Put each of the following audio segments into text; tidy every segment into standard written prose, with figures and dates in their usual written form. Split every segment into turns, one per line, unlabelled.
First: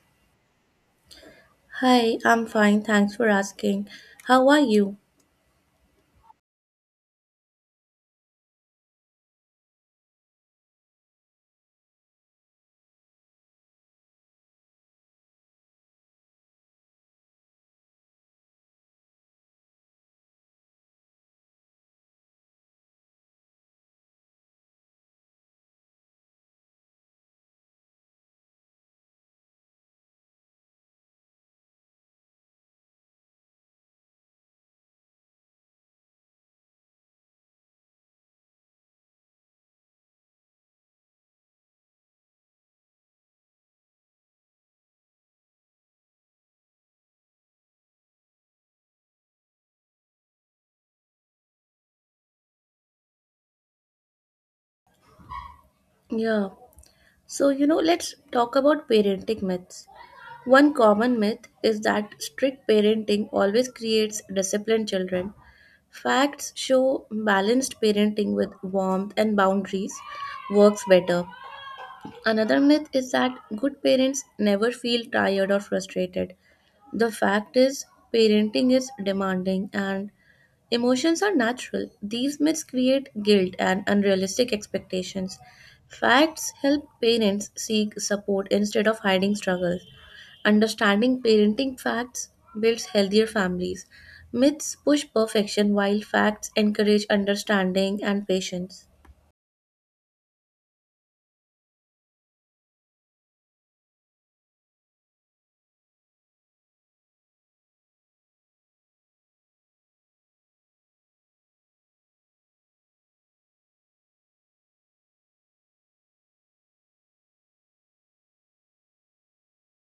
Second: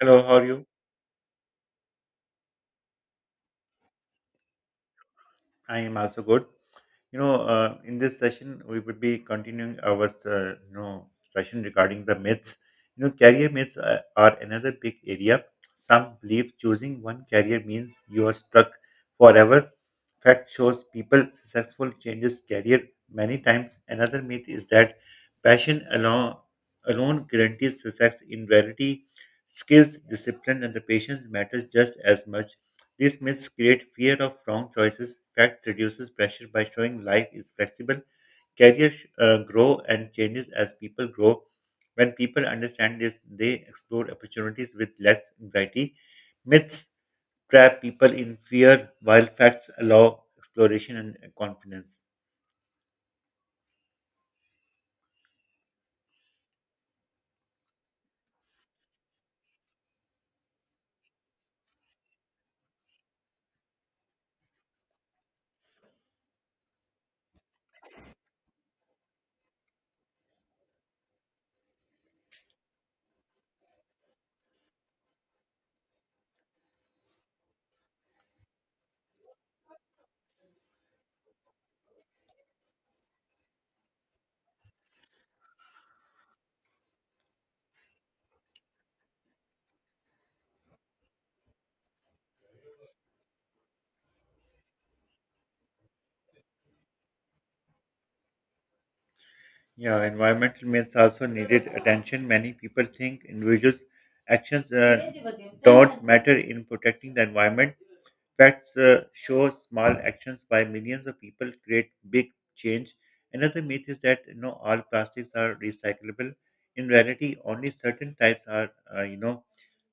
Hello, how are you?
Hi, I'm fine. Thanks for asking. How are you?
I am also good. In this session, we would be continuing our session regarding the myths. Career myths are another big area. Some believe choosing one career means you are stuck forever. Fact shows people successful changes career many times. Another myth is that passion alone guarantees success. In reality, skills, discipline, and the patience matters just as much. These myths create fear of wrong choices. Fact reduces pressure by showing life is flexible. Careers grow and changes as people grow. When people understand this, they explore opportunities with less anxiety. Myths trap people in fear, while facts allow exploration and confidence.
Yeah. So, you know, let's talk about parenting myths. One common myth is that strict parenting always creates disciplined children. Facts show balanced parenting with warmth and boundaries works better. Another myth is that good parents never feel tired or frustrated. The fact is, parenting is demanding and emotions are natural. These myths create guilt and unrealistic expectations. Facts help parents seek support instead of hiding struggles. Understanding parenting facts builds healthier families. Myths push perfection while facts encourage understanding and patience.
Yeah, environmental myths also needed attention. Many people think individuals' actions don't matter in protecting the environment. Facts show small actions by millions of people create big change. Another myth is that all plastics are recyclable. In reality, only certain types are. Uh, you know,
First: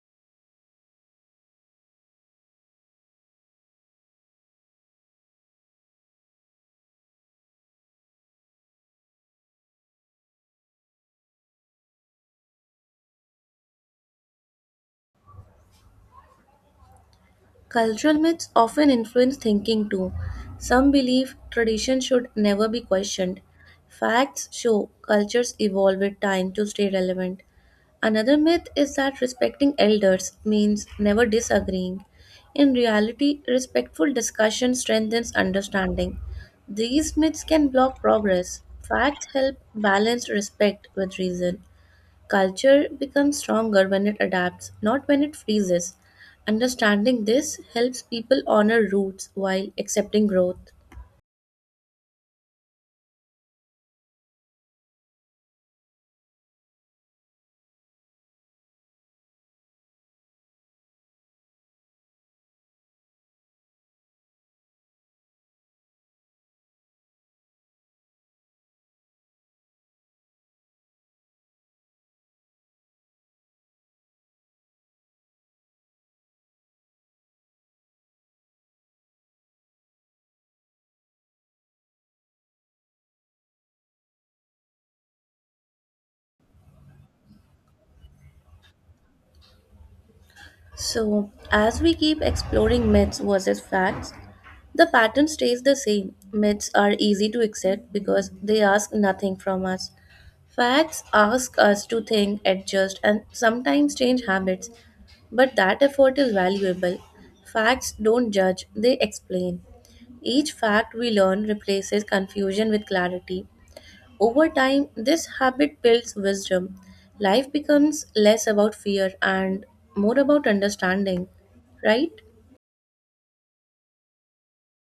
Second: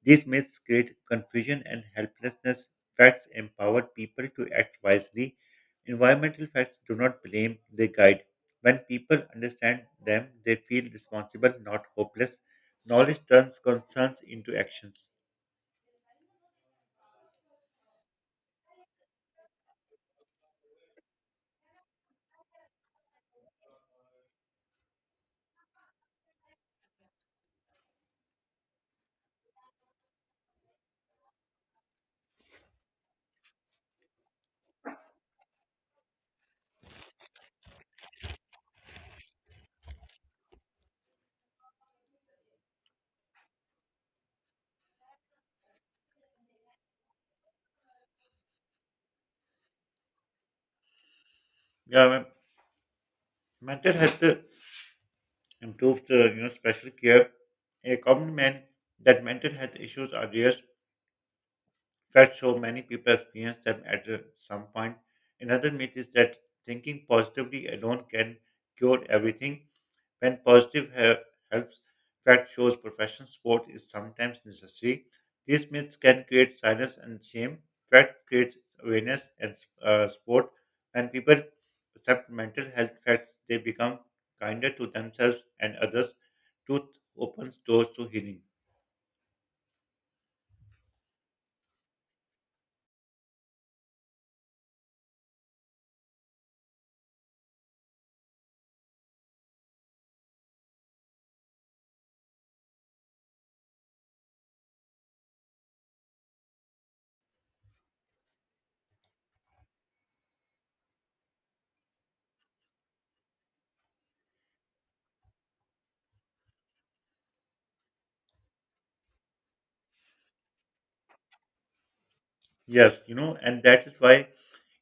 these myths create confusion and helplessness. Facts empower people to act wisely. Environmental facts do not blame; they guide. When people understand them, they feel responsible, not hopeless. Knowledge turns concerns into actions.
Cultural myths often influence thinking too. Some believe tradition should never be questioned. Facts show cultures evolve with time to stay relevant. Another myth is that respecting elders means never disagreeing. In reality, respectful discussion strengthens understanding. These myths can block progress. Facts help balance respect with reason. Culture becomes stronger when it adapts, not when it freezes. Understanding this helps people honor roots while accepting growth.
Yeah, mental health improves the special care. A common man that mental health issues are rare. Fact so many people experience them at some point. Another myth is that thinking positively alone can cure everything. When positive health fact shows professional sport is sometimes necessary, these myths can create silence and shame. Fact creates awareness and sport. When people accept mental health facts, they become kinder to themselves and others. Truth opens doors to healing.
So, as we keep exploring myths versus facts, the pattern stays the same. Myths are easy to accept because they ask nothing from us. Facts ask us to think, adjust, and sometimes change habits, but that effort is valuable. Facts don't judge, they explain. Each fact we learn replaces confusion with clarity. Over time, this habit builds wisdom. Life becomes less about fear and more about understanding, right?
Yes, and that is why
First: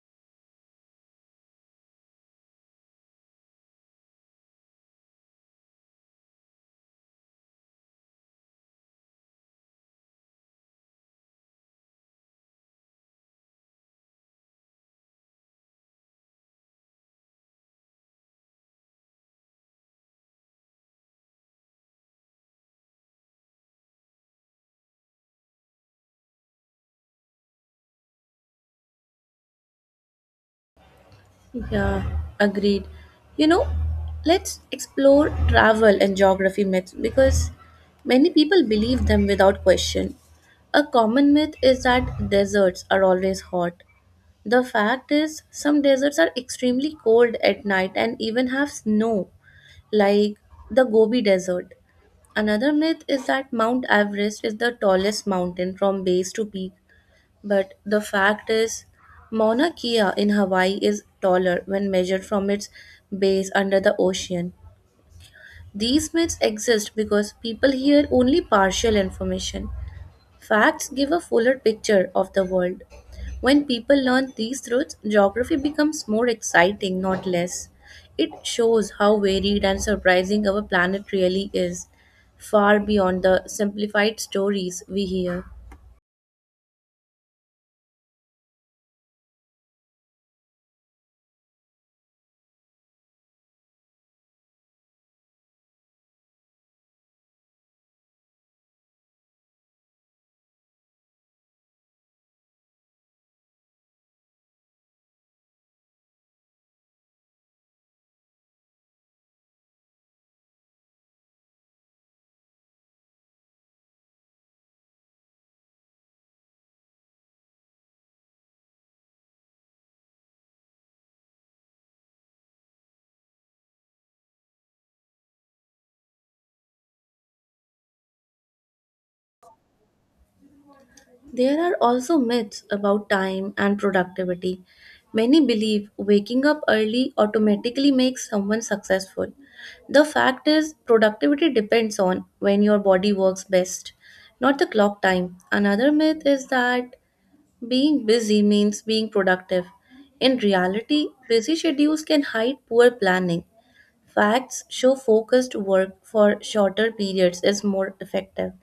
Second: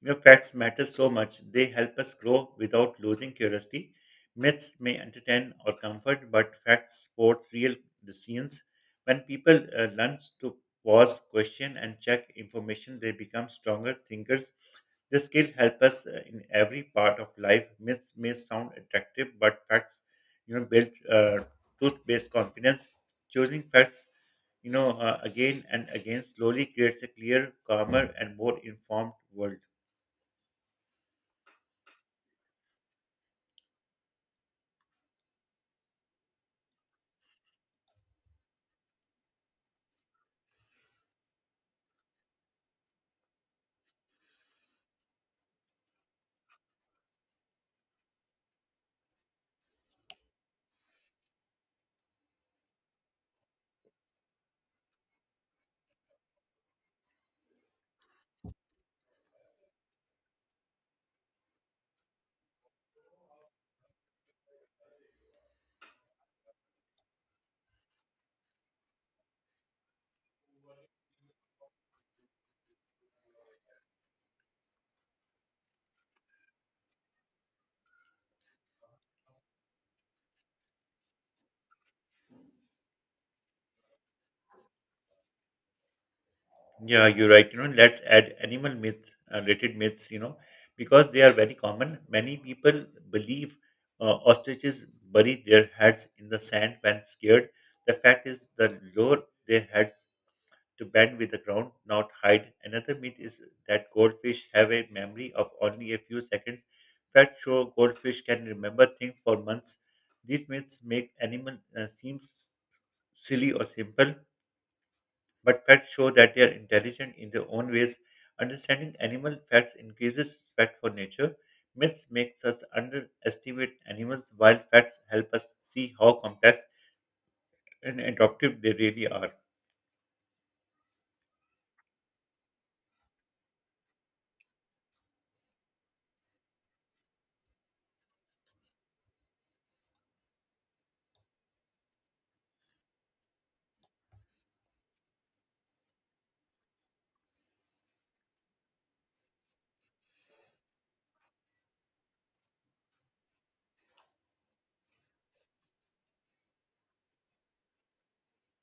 facts matter so much. They help us grow without losing curiosity. Myths may entertain or comfort, but facts support real decisions. When people learn to pause, question, and check information, they become stronger thinkers. This skill helps us in every part of life. Myths may sound attractive, but facts, you know, build truth-based confidence. Choosing facts again and again slowly creates a clear, calmer, and more informed world.
Yeah, agreed. You know, let's explore travel and geography myths because many people believe them without question. A common myth is that deserts are always hot. The fact is, some deserts are extremely cold at night and even have snow, like the Gobi Desert. Another myth is that Mount Everest is the tallest mountain from base to peak, but the fact is, Mauna Kea in Hawaii is taller when measured from its base under the ocean. These myths exist because people hear only partial information. Facts give a fuller picture of the world. When people learn these truths, geography becomes more exciting, not less. It shows how varied and surprising our planet really is, far beyond the simplified stories we hear.
Yeah, you're right. Let's add animal myth, related myths, because they are very common. Many people believe ostriches bury their heads in the sand when scared. The fact is, the lower their heads, to bend with the ground, not hide. Another myth is that goldfish have a memory of only a few seconds. Facts show goldfish can remember things for months. These myths make animals seem silly or simple, but facts show that they are intelligent in their own ways. Understanding animal facts increases respect for nature. Myths makes us underestimate animals, while facts help us see how complex and adaptive they really are.
There are also myths about time and productivity. Many believe waking up early automatically makes someone successful. The fact is, productivity depends on when your body works best, not the clock time. Another myth is that being busy means being productive. In reality, busy schedules can hide poor planning. Facts show focused work for shorter periods is more effective.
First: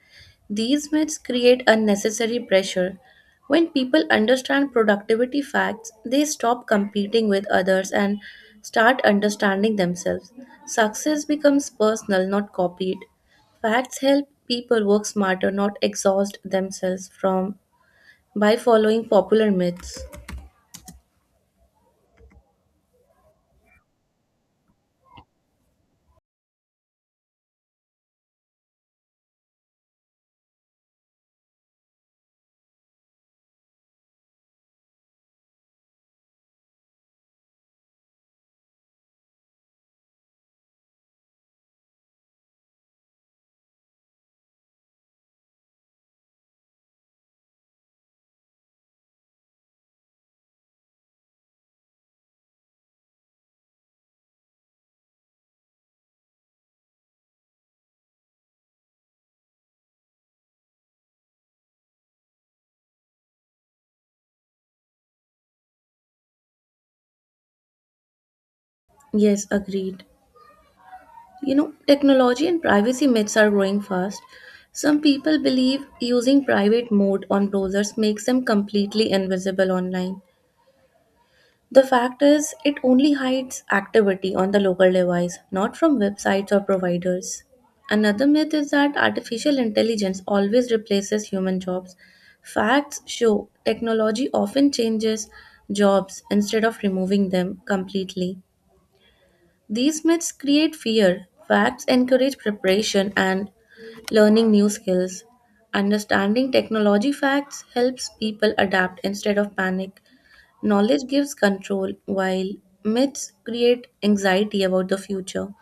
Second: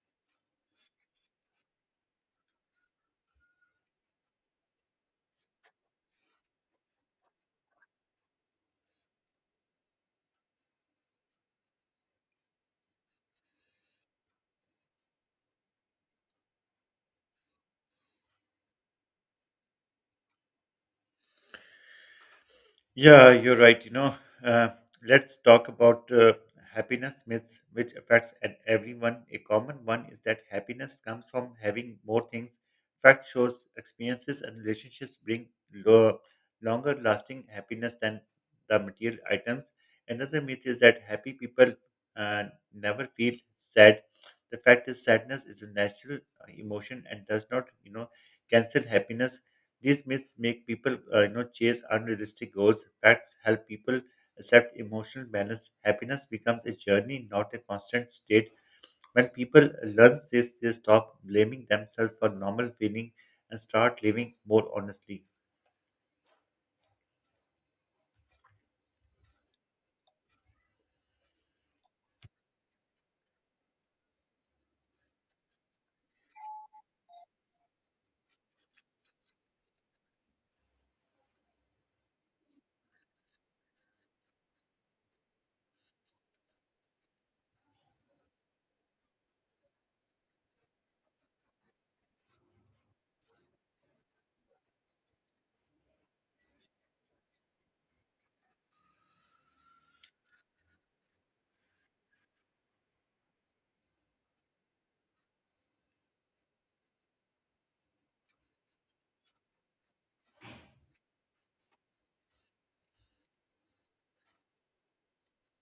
These myths create unnecessary pressure. When people understand productivity facts, they stop competing with others and start understanding themselves. Success becomes personal, not copied. Facts help people work smarter, not exhaust themselves from by following popular myths.
Yeah, you're right. Uh, let's talk about happiness myths, which affects at everyone. A common one is that happiness comes from having more things. Fact shows experiences and relationships bring lo- longer lasting happiness than the material items. Another myth is that happy people uh, never feel sad. The fact is, sadness is a natural emotion and does not, cancel happiness. These myths make people chase unrealistic goals. Facts help people accept emotional balance. Happiness becomes a journey, not a constant state. When people learn this, they stop blaming themselves for normal feeling and start living more honestly.
Yes, agreed. You know, technology and privacy myths are growing fast. Some people believe using private mode on browsers makes them completely invisible online. The fact is, it only hides activity on the local device, not from websites or providers. Another myth is that artificial intelligence always replaces human jobs. Facts show technology often changes jobs instead of removing them completely. These myths create fear. Facts encourage preparation and learning new skills. Understanding technology facts helps people adapt instead of panic. Knowledge gives control, while myths create anxiety about the future.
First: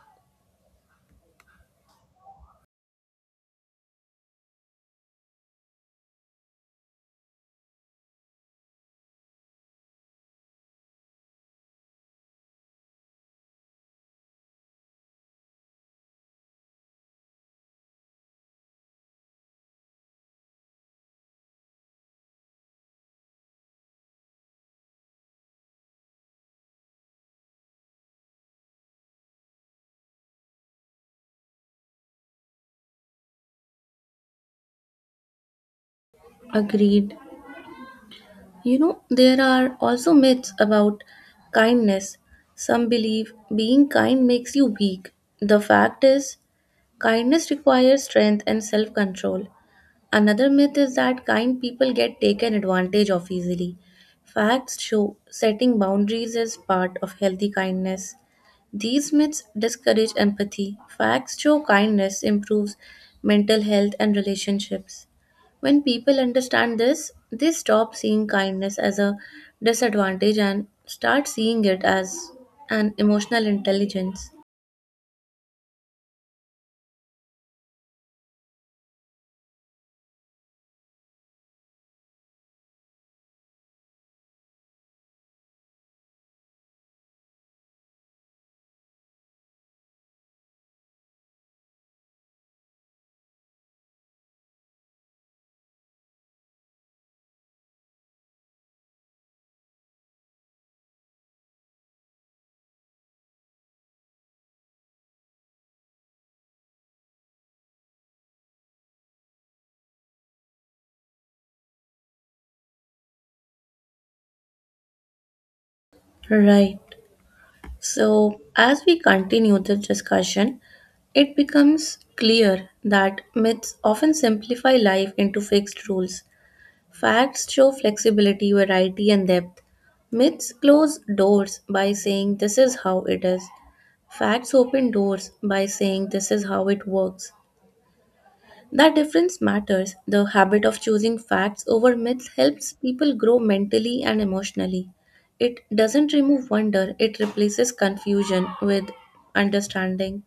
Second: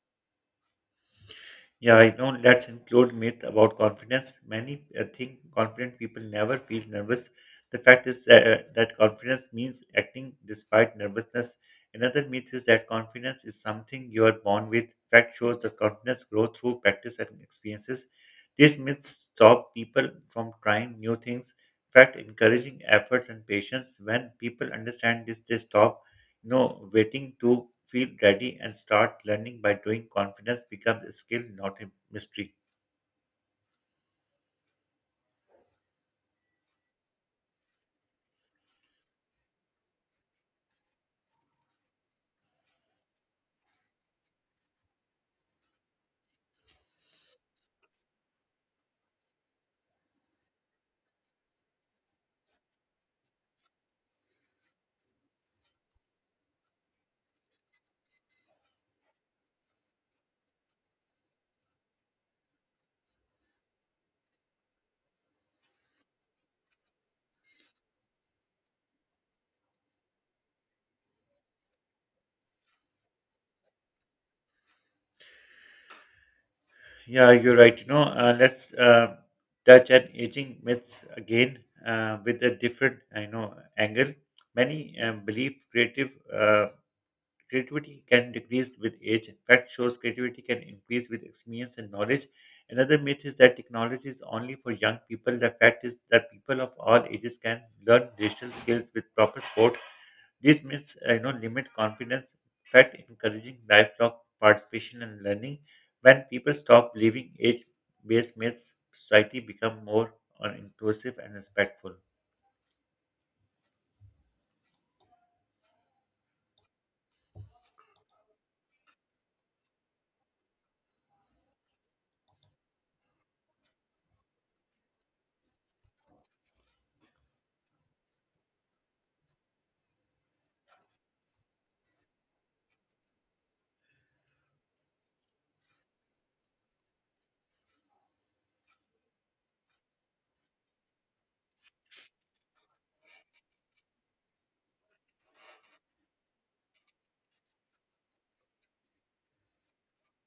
Yeah, I know. Let's include myth about confidence. Many think confident people never feel nervous. The fact is that confidence means acting despite nervousness. Another myth is that confidence is something you are born with. Fact shows that confidence grows through practice and experiences. These myths stop people from trying new things. Fact encouraging efforts and patience. When people understand this, they stop no, waiting to feel ready and start learning by doing. Confidence becomes a skill, not a mystery.
Agreed. You know, there are also myths about kindness. Some believe being kind makes you weak. The fact is, kindness requires strength and self control. Another myth is that kind people get taken advantage of easily. Facts show setting boundaries is part of healthy kindness. These myths discourage empathy. Facts show kindness improves mental health and relationships. When people understand this, they stop seeing kindness as a disadvantage and start seeing it as an emotional intelligence.
Yeah, you're right. Let's touch on aging myths again with a different, I know, angle. Many believe creative uh, creativity can decrease with age. In fact, shows creativity can increase with experience and knowledge. Another myth is that technology is only for young people. The fact is that people of all ages can learn digital skills with proper support. This means limit confidence, fat encouraging lifelong participation and learning. When people stop believing age-based myths, society become more inclusive and respectful.
Right. So, as we continue the discussion, it becomes clear that myths often simplify life into fixed rules. Facts show flexibility, variety, and depth. Myths close doors by saying this is how it is. Facts open doors by saying this is how it works. That difference matters. The habit of choosing facts over myths helps people grow mentally and emotionally. It doesn't remove wonder, it replaces confusion with understanding.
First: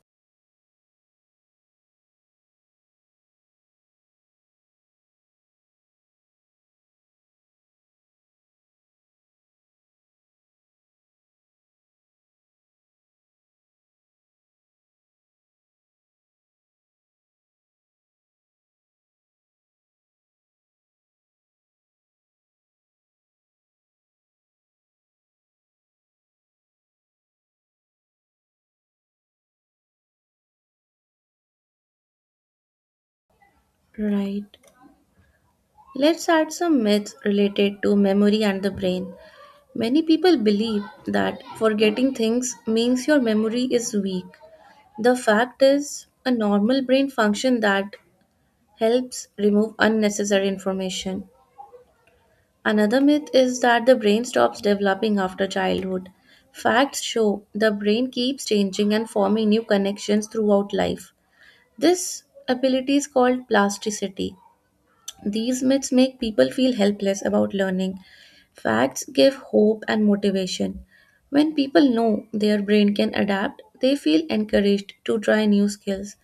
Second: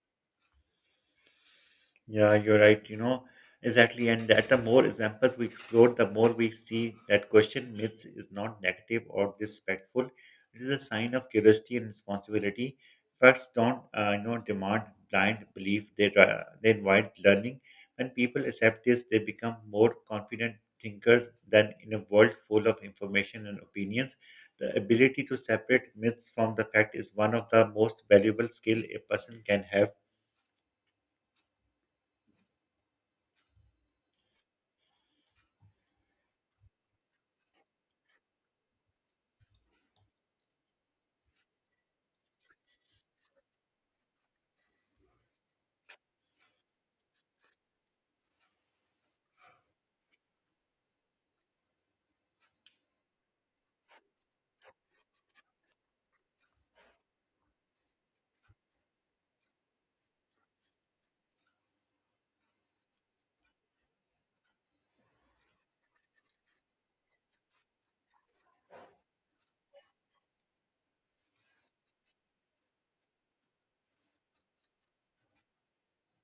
Yeah, you're right. Exactly. And that the more examples we explore, the more we see that question myths is not negative or disrespectful. It is a sign of curiosity and responsibility. Facts don't, you know, demand blind belief. They invite learning. When people accept this, they become more confident thinkers than in a world full of information and opinions. The ability to separate myths from the fact is one of the most valuable skill a person can have.
Right. Let's add some myths related to memory and the brain. Many people believe that forgetting things means your memory is weak. The fact is, a normal brain function that helps remove unnecessary information. Another myth is that the brain stops developing after childhood. Facts show the brain keeps changing and forming new connections throughout life. This ability is called plasticity. These myths make people feel helpless about learning. Facts give hope and motivation. When people know their brain can adapt, they feel encouraged to try new skills.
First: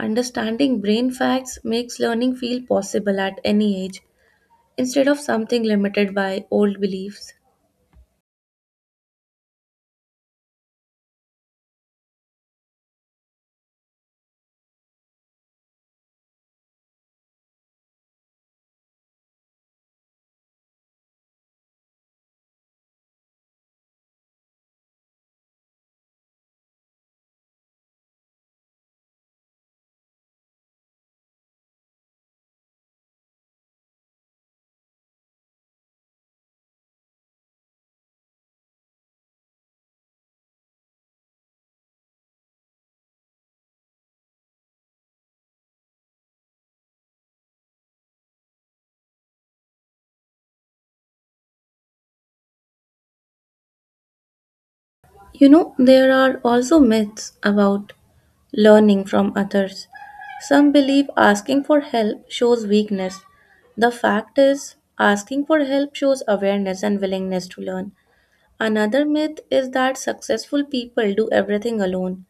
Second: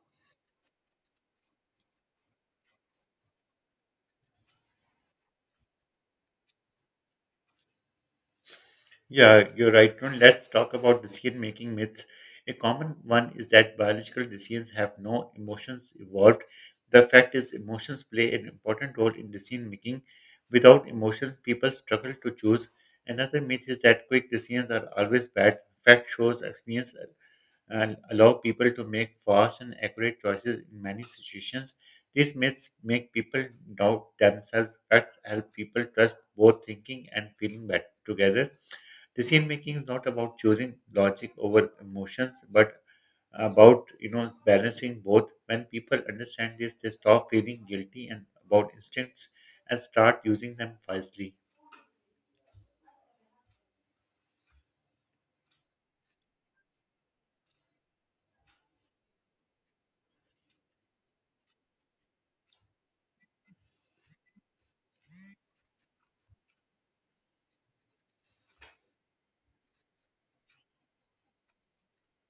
Understanding brain facts makes learning feel possible at any age instead of something limited by old beliefs.
Yeah, you're right. Now let's talk about decision-making myths. A common one is that biological decisions have no emotions involved. The fact is, emotions play an important role in decision-making. Without emotions, people struggle to choose. Another myth is that quick decisions are always bad. Fact shows experience and allow people to make fast and accurate choices in many situations. These myths make people doubt themselves. Facts help people trust both thinking and feeling better together. Decision making is not about choosing logic over emotions, but about balancing both. When people understand this, they stop feeling guilty and about instincts and start using them wisely.
You know, there are also myths about learning from others. Some believe asking for help shows weakness. The fact is, asking for help shows awareness and willingness to learn. Another myth is that successful people do everything alone.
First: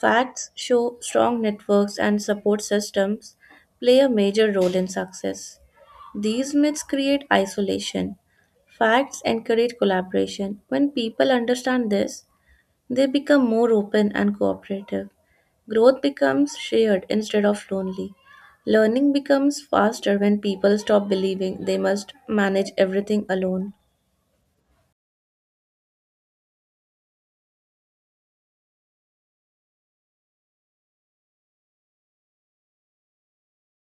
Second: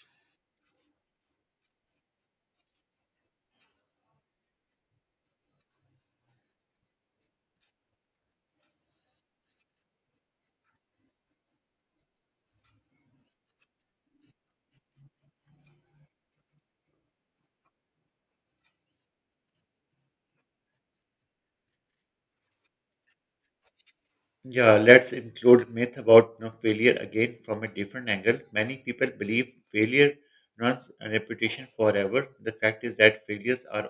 Facts show strong networks and support systems play a major role in success. These myths create isolation. Facts encourage collaboration. When people understand this, they become more open and cooperative. Growth becomes shared instead of lonely. Learning becomes faster when people stop believing they must manage everything alone.
Yeah, let's include myth about failure again from a different angle. Many people believe failure runs a reputation forever. The fact is that failures are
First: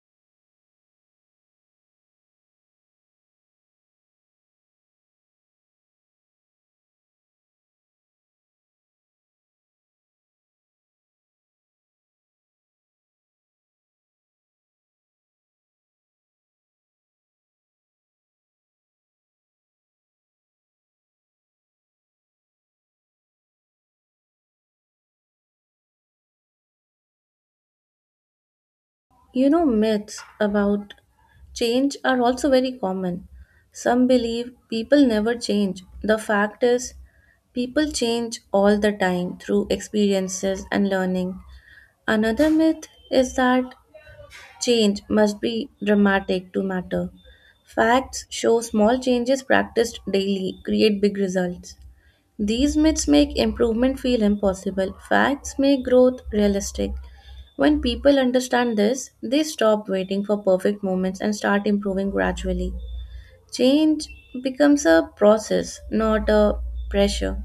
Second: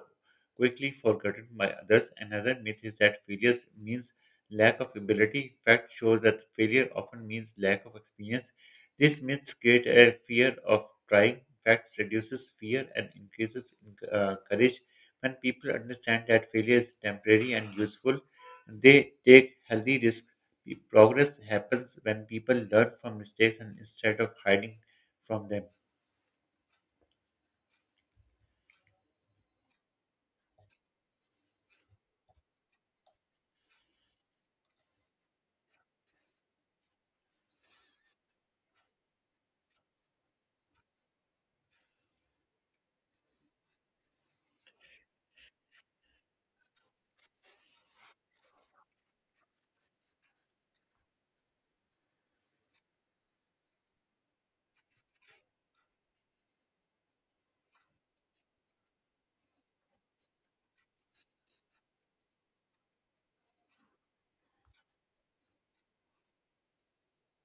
quickly forgotten by others. Another myth is that failures means lack of ability. Fact shows that failure often means lack of experience. These myths create a fear of trying. Facts reduces fear and increases courage. When people understand that failure is temporary and useful, they take healthy risks. Progress happens when people learn from mistakes and instead of hiding from them.
You know, myths about change are also very common. Some believe people never change. The fact is, people change all the time through experiences and learning. Another myth is that change must be dramatic to matter. Facts show small changes practiced daily create big results. These myths make improvement feel impossible. Facts make growth realistic. When people understand this, they stop waiting for perfect moments and start improving gradually. Change becomes a process, not a pressure.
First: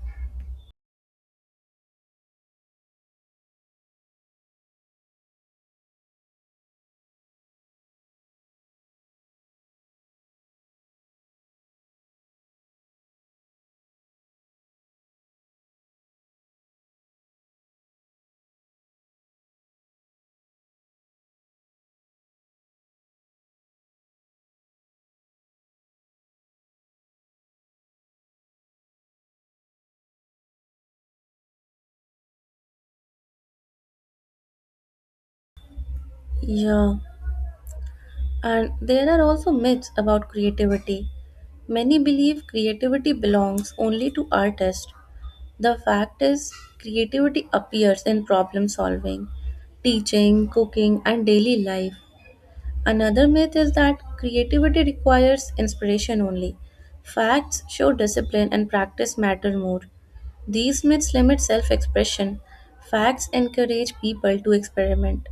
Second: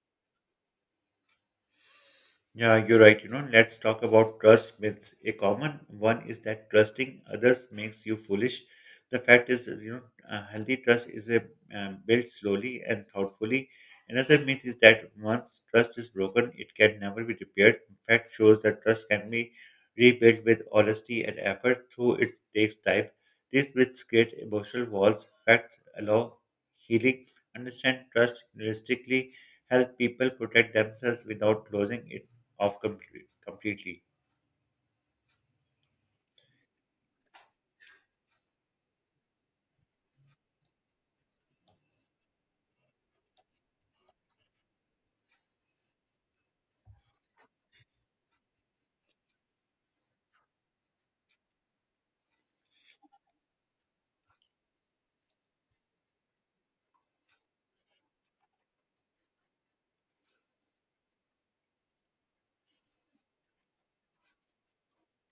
Yeah, you're right. Let's talk about trust myths. A common one is that trusting others makes you foolish. The fact is, healthy trust is a built slowly and thoughtfully. Another myth is that once trust is broken, it can never be repaired. In fact, shows that trust can be rebuilt with honesty and effort, though it takes time. These myths create emotional walls. Facts allow healing. Understand trust realistically help people protect themselves without losing it off completely.
Yeah, and there are also myths about creativity. Many believe creativity belongs only to artists. The fact is, creativity appears in problem solving, teaching, cooking, and daily life. Another myth is that creativity requires inspiration only. Facts show discipline and practice matter more. These myths limit self expression. Facts encourage people to experiment.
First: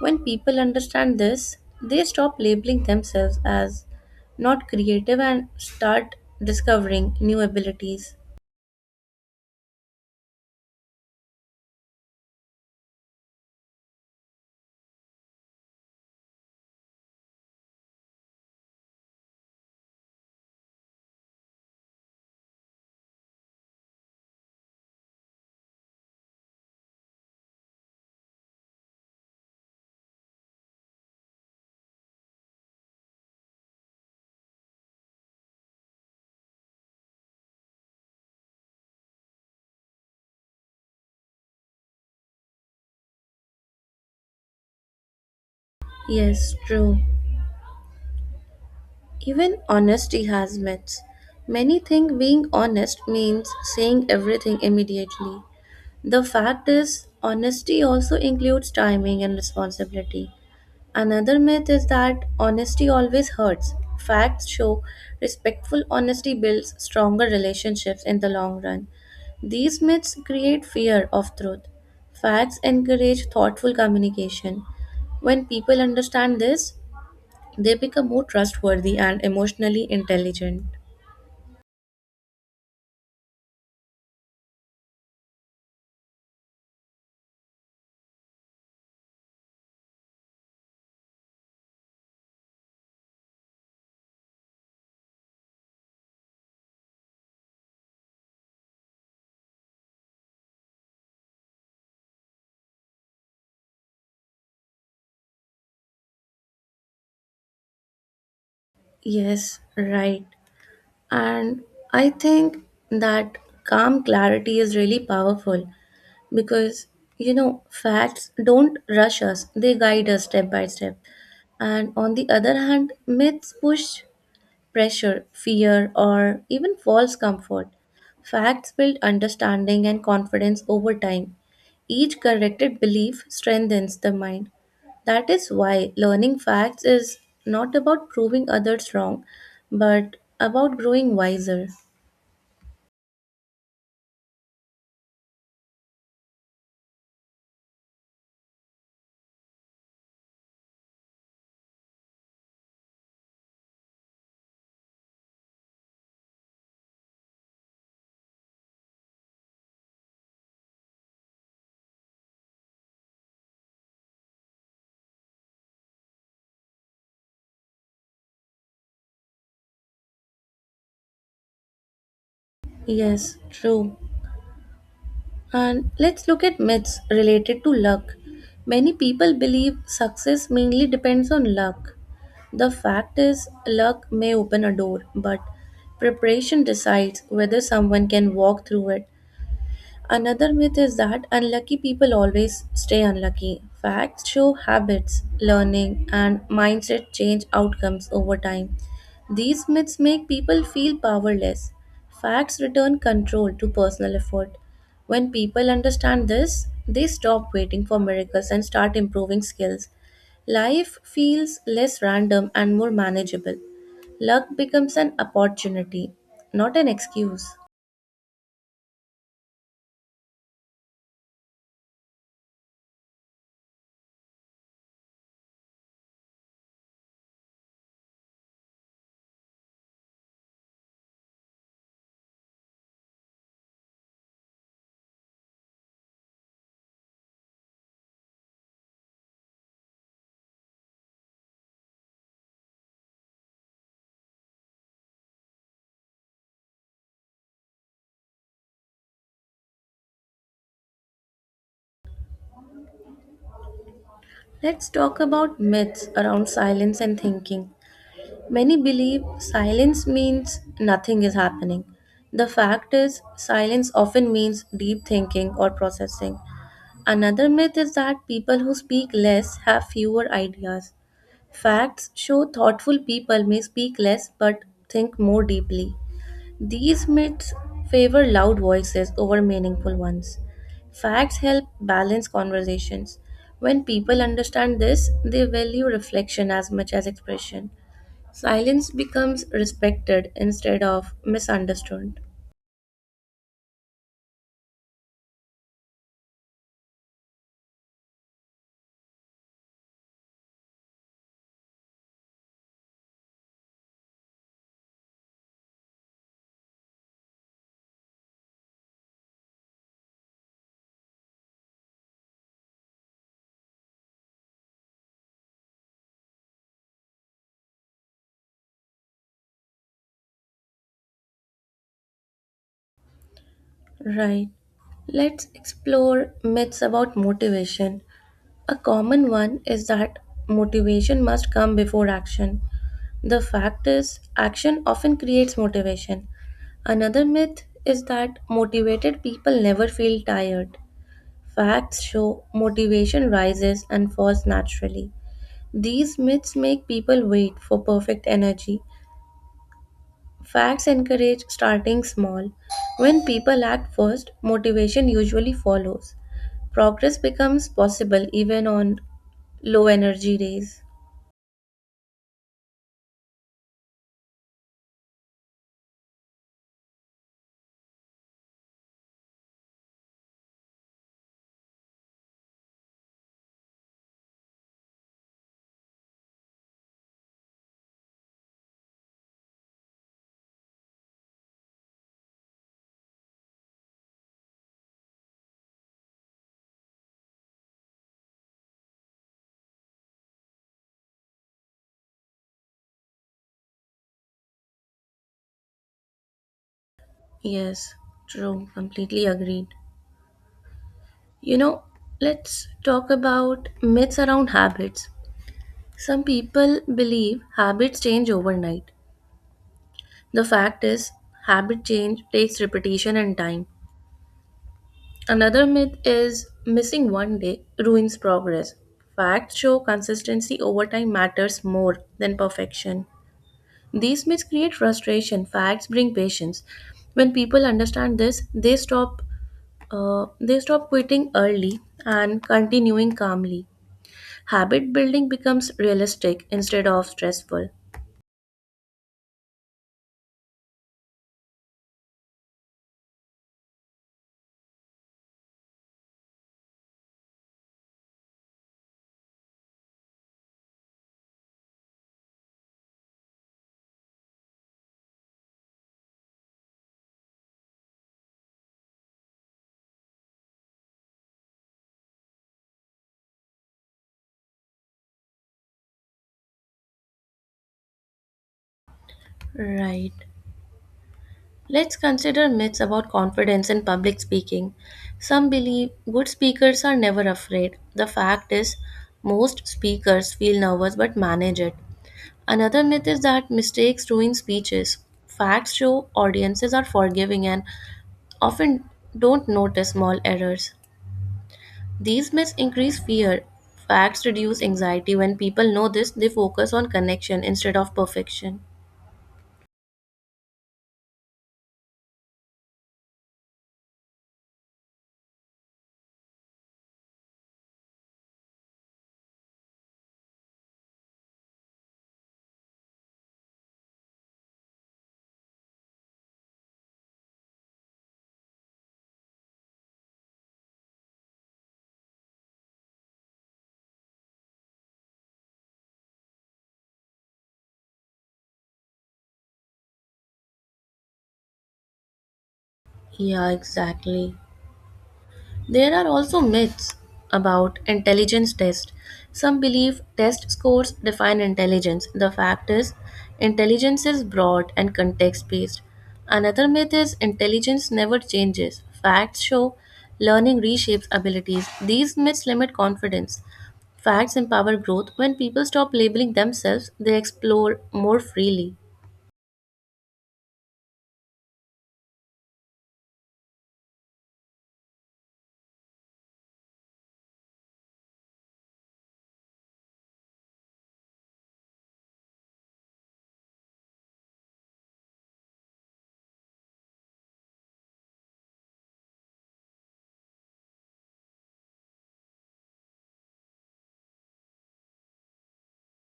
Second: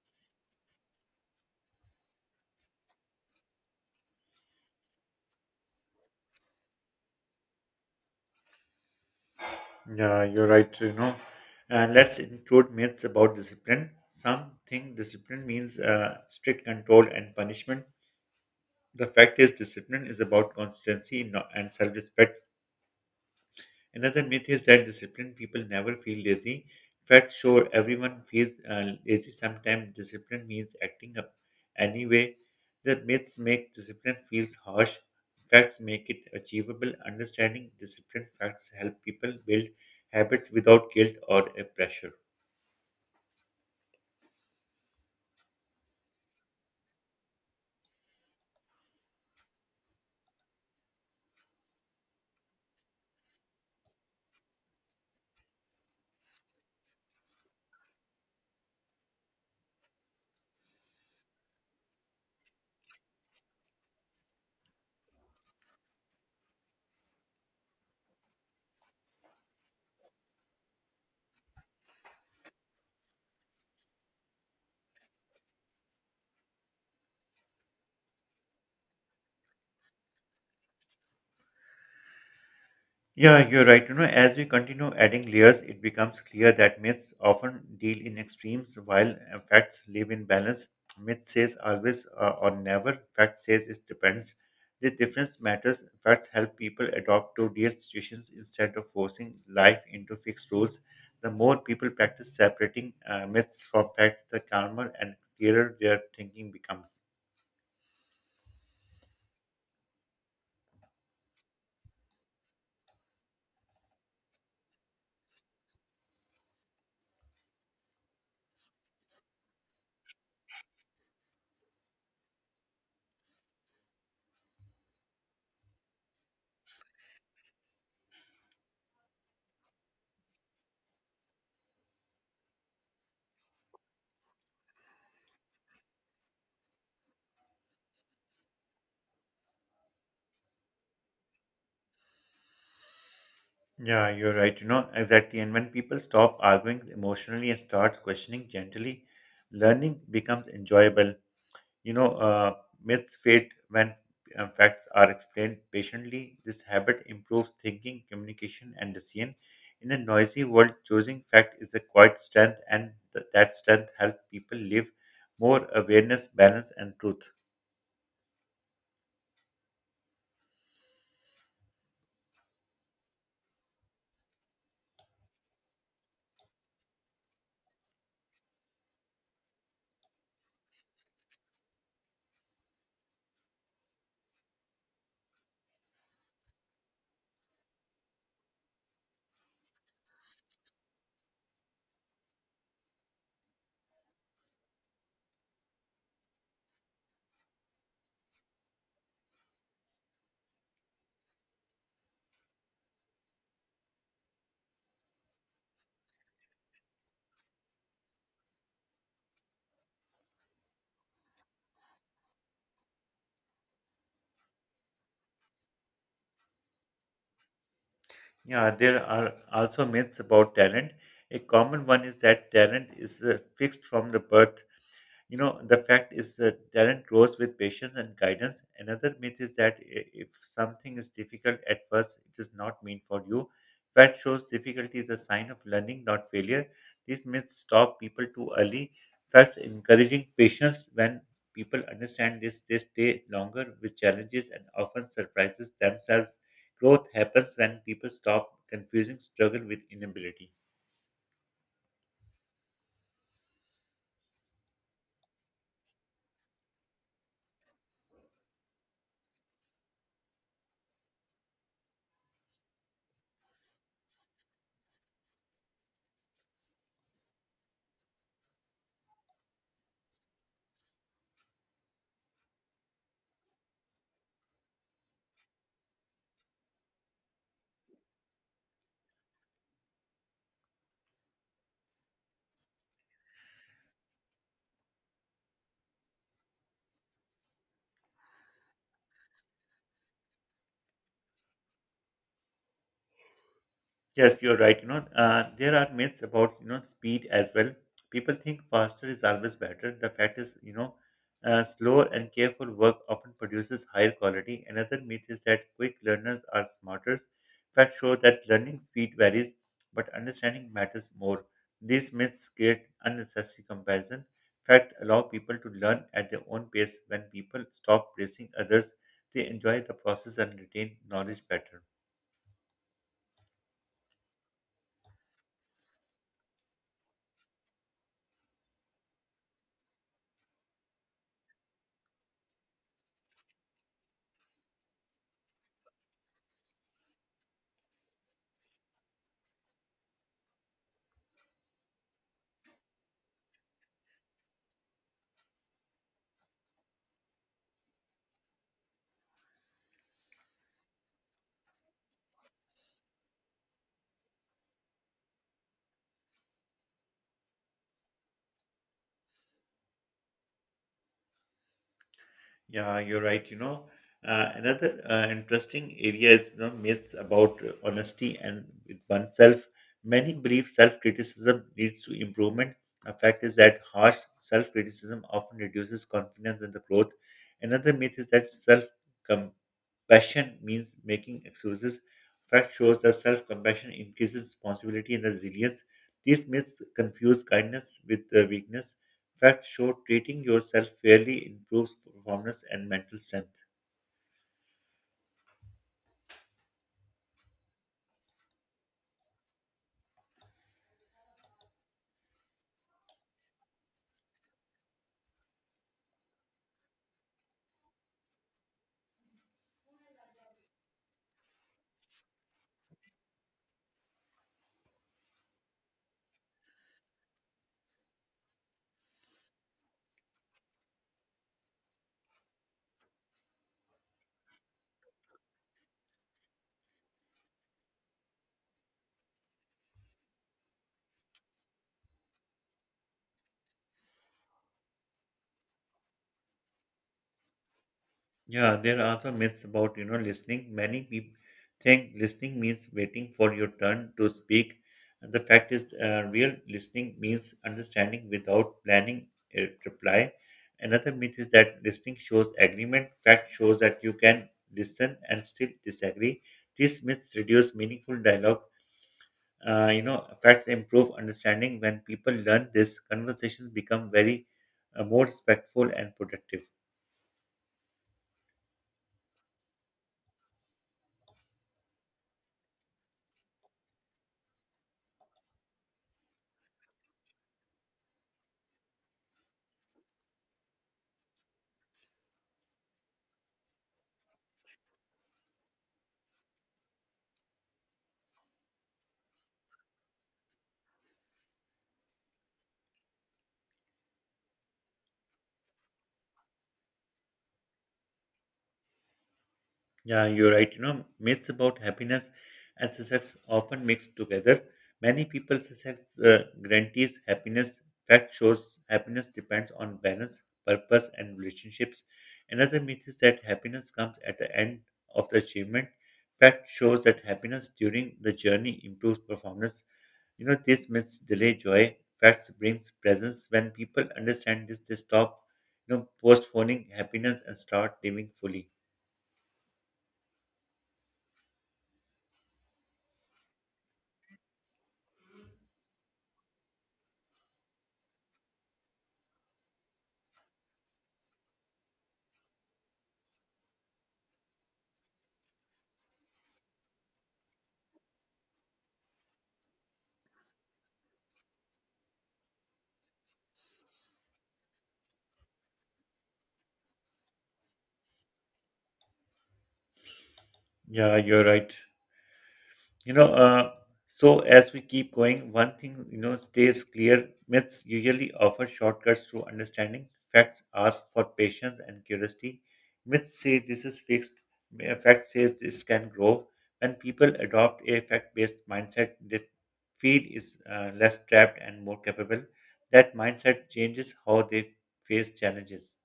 When people understand this, they stop labeling themselves as not creative and start discovering new abilities.
Yeah, you're right. And let's include myths about discipline. Some think discipline means strict control and punishment. The fact is, discipline is about consistency and self respect. Another myth is that disciplined people never feel lazy. In fact, sure, everyone feels lazy sometimes. Discipline means acting up anyway. The myths make discipline feels harsh. Facts make it achievable. Understanding discipline facts help people build habits without guilt or pressure.
Yes, true. Even honesty has myths. Many think being honest means saying everything immediately. The fact is, honesty also includes timing and responsibility. Another myth is that honesty always hurts. Facts show respectful honesty builds stronger relationships in the long run. These myths create fear of truth. Facts encourage thoughtful communication. When people understand this, they become more trustworthy and emotionally intelligent.
Yeah, you're right. As we continue adding layers, it becomes clear that myths often deal in extremes while facts live in balance. Myth says always or never, fact says it depends. This difference matters. Facts help people adopt to real situations instead of forcing life into fixed rules. The more people practice separating myths from facts, the calmer and clearer their thinking becomes.
Yes, right. And I think that calm clarity is really powerful because, you know, facts don't rush us, they guide us step by step. And on the other hand, myths push pressure, fear, or even false comfort. Facts build understanding and confidence over time. Each corrected belief strengthens the mind. That is why learning facts is not about proving others wrong, but about growing wiser.
Yeah, you're right. Exactly. And when people stop arguing emotionally and starts questioning gently, learning becomes enjoyable. You know, uh, myths fade when facts are explained patiently. This habit improves thinking, communication, and decision. In a noisy world, choosing fact is a quiet strength, and that strength helps people live more awareness, balance, and truth.
Yes, true. And let's look at myths related to luck. Many people believe success mainly depends on luck. The fact is, luck may open a door, but preparation decides whether someone can walk through it. Another myth is that unlucky people always stay unlucky. Facts show habits, learning, and mindset change outcomes over time. These myths make people feel powerless. Facts return control to personal effort. When people understand this, they stop waiting for miracles and start improving skills. Life feels less random and more manageable. Luck becomes an opportunity, not an excuse.
Yeah, there are also myths about talent. A common one is that talent is fixed from the birth. The fact is that talent grows with patience and guidance. Another myth is that if something is difficult at first, it is not meant for you. Fact shows difficulty is a sign of learning, not failure. These myths stop people too early. Facts encouraging patience when people understand this, they stay longer with challenges and often surprises themselves. Growth happens when people stop confusing struggle with inability.
Let's talk about myths around silence and thinking. Many believe silence means nothing is happening. The fact is, silence often means deep thinking or processing. Another myth is that people who speak less have fewer ideas. Facts show thoughtful people may speak less but think more deeply. These myths favor loud voices over meaningful ones. Facts help balance conversations. When people understand this, they value reflection as much as expression. Silence becomes respected instead of misunderstood.
Yes, you're right. There are myths about speed as well. People think faster is always better. The fact is, slow and careful work often produces higher quality. Another myth is that quick learners are smarter. Facts show that learning speed varies, but understanding matters more. These myths create unnecessary comparison. Fact allow people to learn at their own pace. When people stop racing others, they enjoy the process and retain knowledge better.
Right. Let's explore myths about motivation. A common one is that motivation must come before action. The fact is, action often creates motivation. Another myth is that motivated people never feel tired. Facts show motivation rises and falls naturally. These myths make people wait for perfect energy. Facts encourage starting small. When people act first, motivation usually follows. Progress becomes possible even on low energy days.
Yeah, you're right. Another interesting area is the myths about honesty and with oneself. Many believe self-criticism leads to improvement. A fact is that harsh self-criticism often reduces confidence and the growth. Another myth is that self-compassion means making excuses. Fact shows that self-compassion increases responsibility and resilience. These myths confuse kindness with weakness. Facts show treating yourself fairly improves performance and mental strength.
Yes, true, completely agreed. You know, let's talk about myths around habits. Some people believe habits change overnight. The fact is, habit change takes repetition and time. Another myth is missing one day ruins progress. Facts show consistency over time matters more than perfection. These myths create frustration, facts bring patience. When people understand this, they stop quitting early and continuing calmly. Habit building becomes realistic instead of stressful.
Yeah, there are also myths about listening. Many people think listening means waiting for your turn to speak. And the fact is, real listening means understanding without planning a reply. Another myth is that listening shows agreement. Fact shows that you can listen and still disagree. These myths reduce meaningful dialogue. Facts improve understanding. When people learn this, conversations become very more respectful and productive.
Right. Let's consider myths about confidence in public speaking. Some believe good speakers are never afraid. The fact is, most speakers feel nervous but manage it. Another myth is that mistakes ruin speeches. Facts show audiences are forgiving and often don't notice small errors. These myths increase fear. Facts reduce anxiety. When people know this, they focus on connection instead of perfection.
Yeah, you're right. You know, myths about happiness and success often mixed together. Many people success guarantees happiness. Fact shows happiness depends on balance, purpose, and relationships. Another myth is that happiness comes at the end of the achievement. Fact shows that happiness during the journey improves performance. This myths delay joy. Facts brings presence. When people understand this, they stop postponing happiness and start living fully.
Yeah, exactly. There are also myths about intelligence tests. Some believe test scores define intelligence. The fact is, intelligence is broad and context based. Another myth is intelligence never changes. Facts show learning reshapes abilities. These myths limit confidence. Facts empower growth. When people stop labeling themselves, they explore more freely.
Yeah, you're right. You know, uh, so as we keep going, one thing stays clear. Myths usually offer shortcuts to understanding. Facts ask for patience and curiosity. Myths say this is fixed. Fact says this can grow. When people adopt a fact-based mindset, they feel is less trapped and more capable. That mindset changes how they face challenges.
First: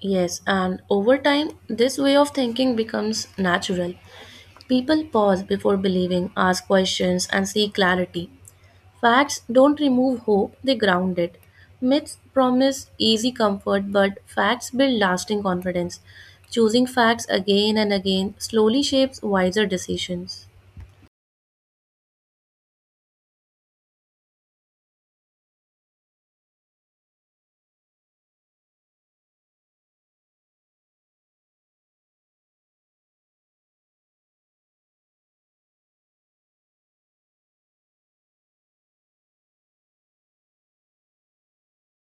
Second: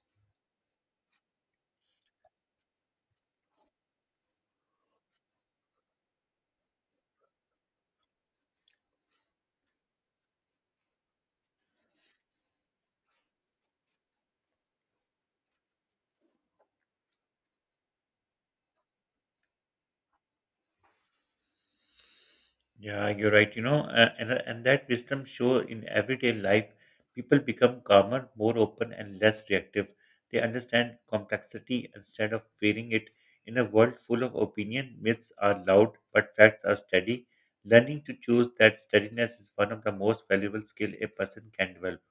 Yes, and over time, this way of thinking becomes natural. People pause before believing, ask questions, and seek clarity. Facts don't remove hope, they ground it. Myths promise easy comfort, but facts build lasting confidence. Choosing facts again and again slowly shapes wiser decisions.
Yeah, you're right. And that wisdom show in everyday life, people become calmer, more open, and less reactive. They understand complexity instead of fearing it. In a world full of opinion, myths are loud, but facts are steady. Learning to choose that steadiness is one of the most valuable skill a person can develop.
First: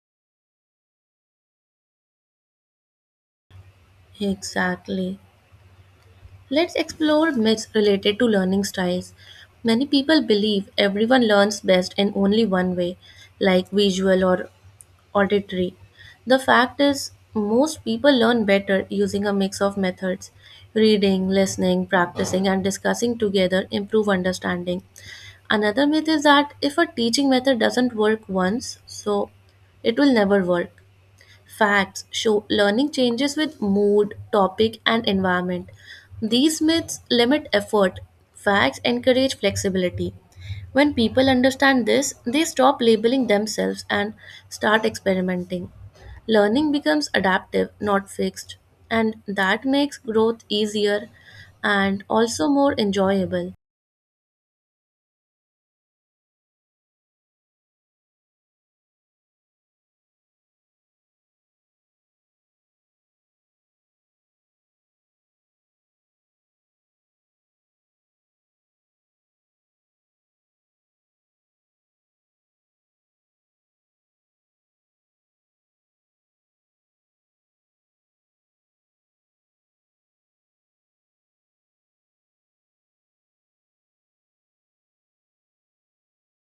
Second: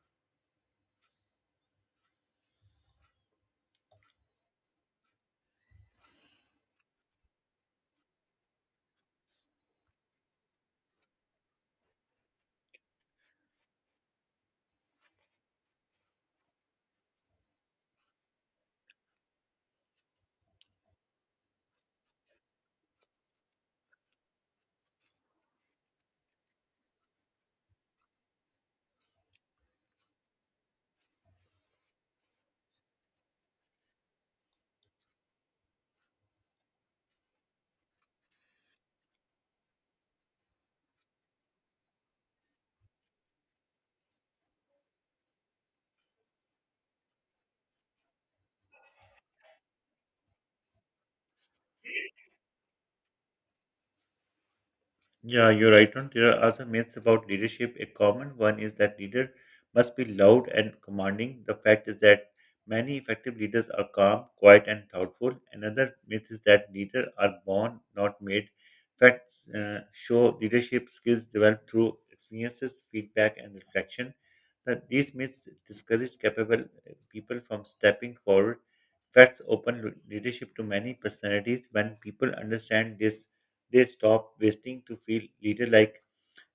Exactly. Let's explore myths related to learning styles. Many people believe everyone learns best in only one way, like visual or auditory. The fact is, most people learn better using a mix of methods. Reading, listening, practicing, and discussing together improve understanding. Another myth is that if a teaching method doesn't work once, so it will never work. Facts show learning changes with mood, topic, and environment. These myths limit effort. Facts encourage flexibility. When people understand this, they stop labeling themselves and start experimenting. Learning becomes adaptive, not fixed, and that makes growth easier and also more enjoyable.
Yeah, you're right on. There are also myths about leadership. A common one is that leader must be loud and commanding. The fact is that many effective leaders are calm, quiet, and thoughtful. Another myth is that leaders are born, not made. Facts show leadership skills developed through experiences, feedback, and reflection. That these myths discourage capable people from stepping forward. Facts open leadership to many personalities. When people understand this, they stop wasting to feel leader like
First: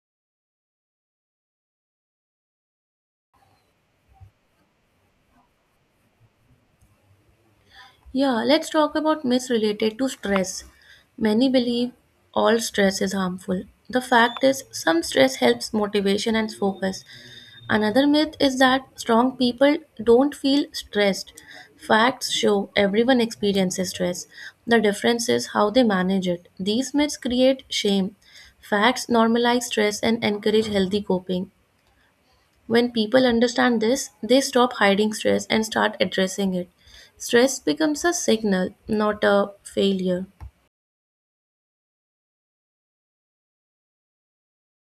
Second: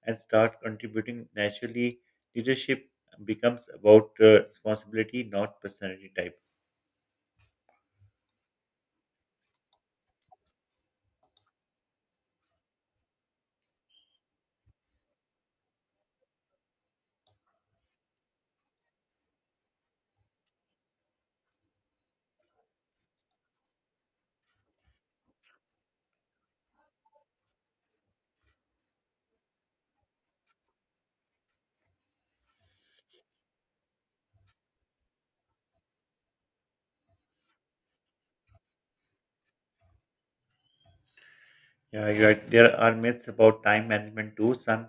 and start contributing naturally. Leadership becomes about responsibility, not personality type.
Yeah, let's talk about myths related to stress. Many believe all stress is harmful. The fact is, some stress helps motivation and focus. Another myth is that strong people don't feel stressed. Facts show everyone experiences stress. The difference is how they manage it. These myths create shame. Facts normalize stress and encourage healthy coping. When people understand this, they stop hiding stress and start addressing it. Stress becomes a signal, not a failure.
There are myths about time management too. Some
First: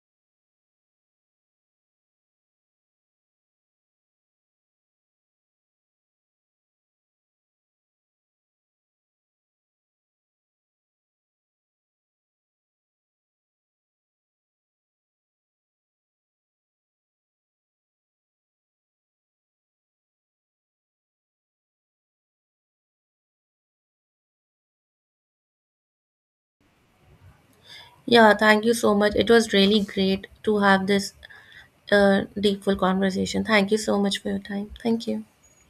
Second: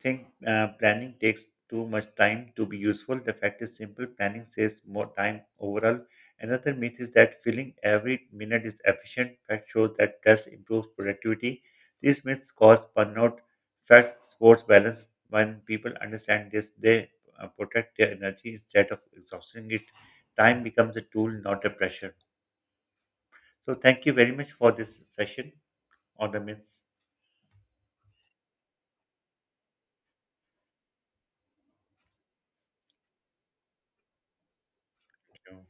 think planning takes too much time to be useful. The fact is simple planning saves more time overall. Another myth is that filling every minute is efficient. Fact shows that rest improves productivity. These myths cause burnout. Fact supports balance. When people understand this, they protect their energy instead of exhausting it. Time becomes a tool, not a pressure. So, thank you very much for this session on the myths.
Yeah, thank you so much. It was really great to have this deep full conversation. Thank you so much for your time. Thank you.
Thank you.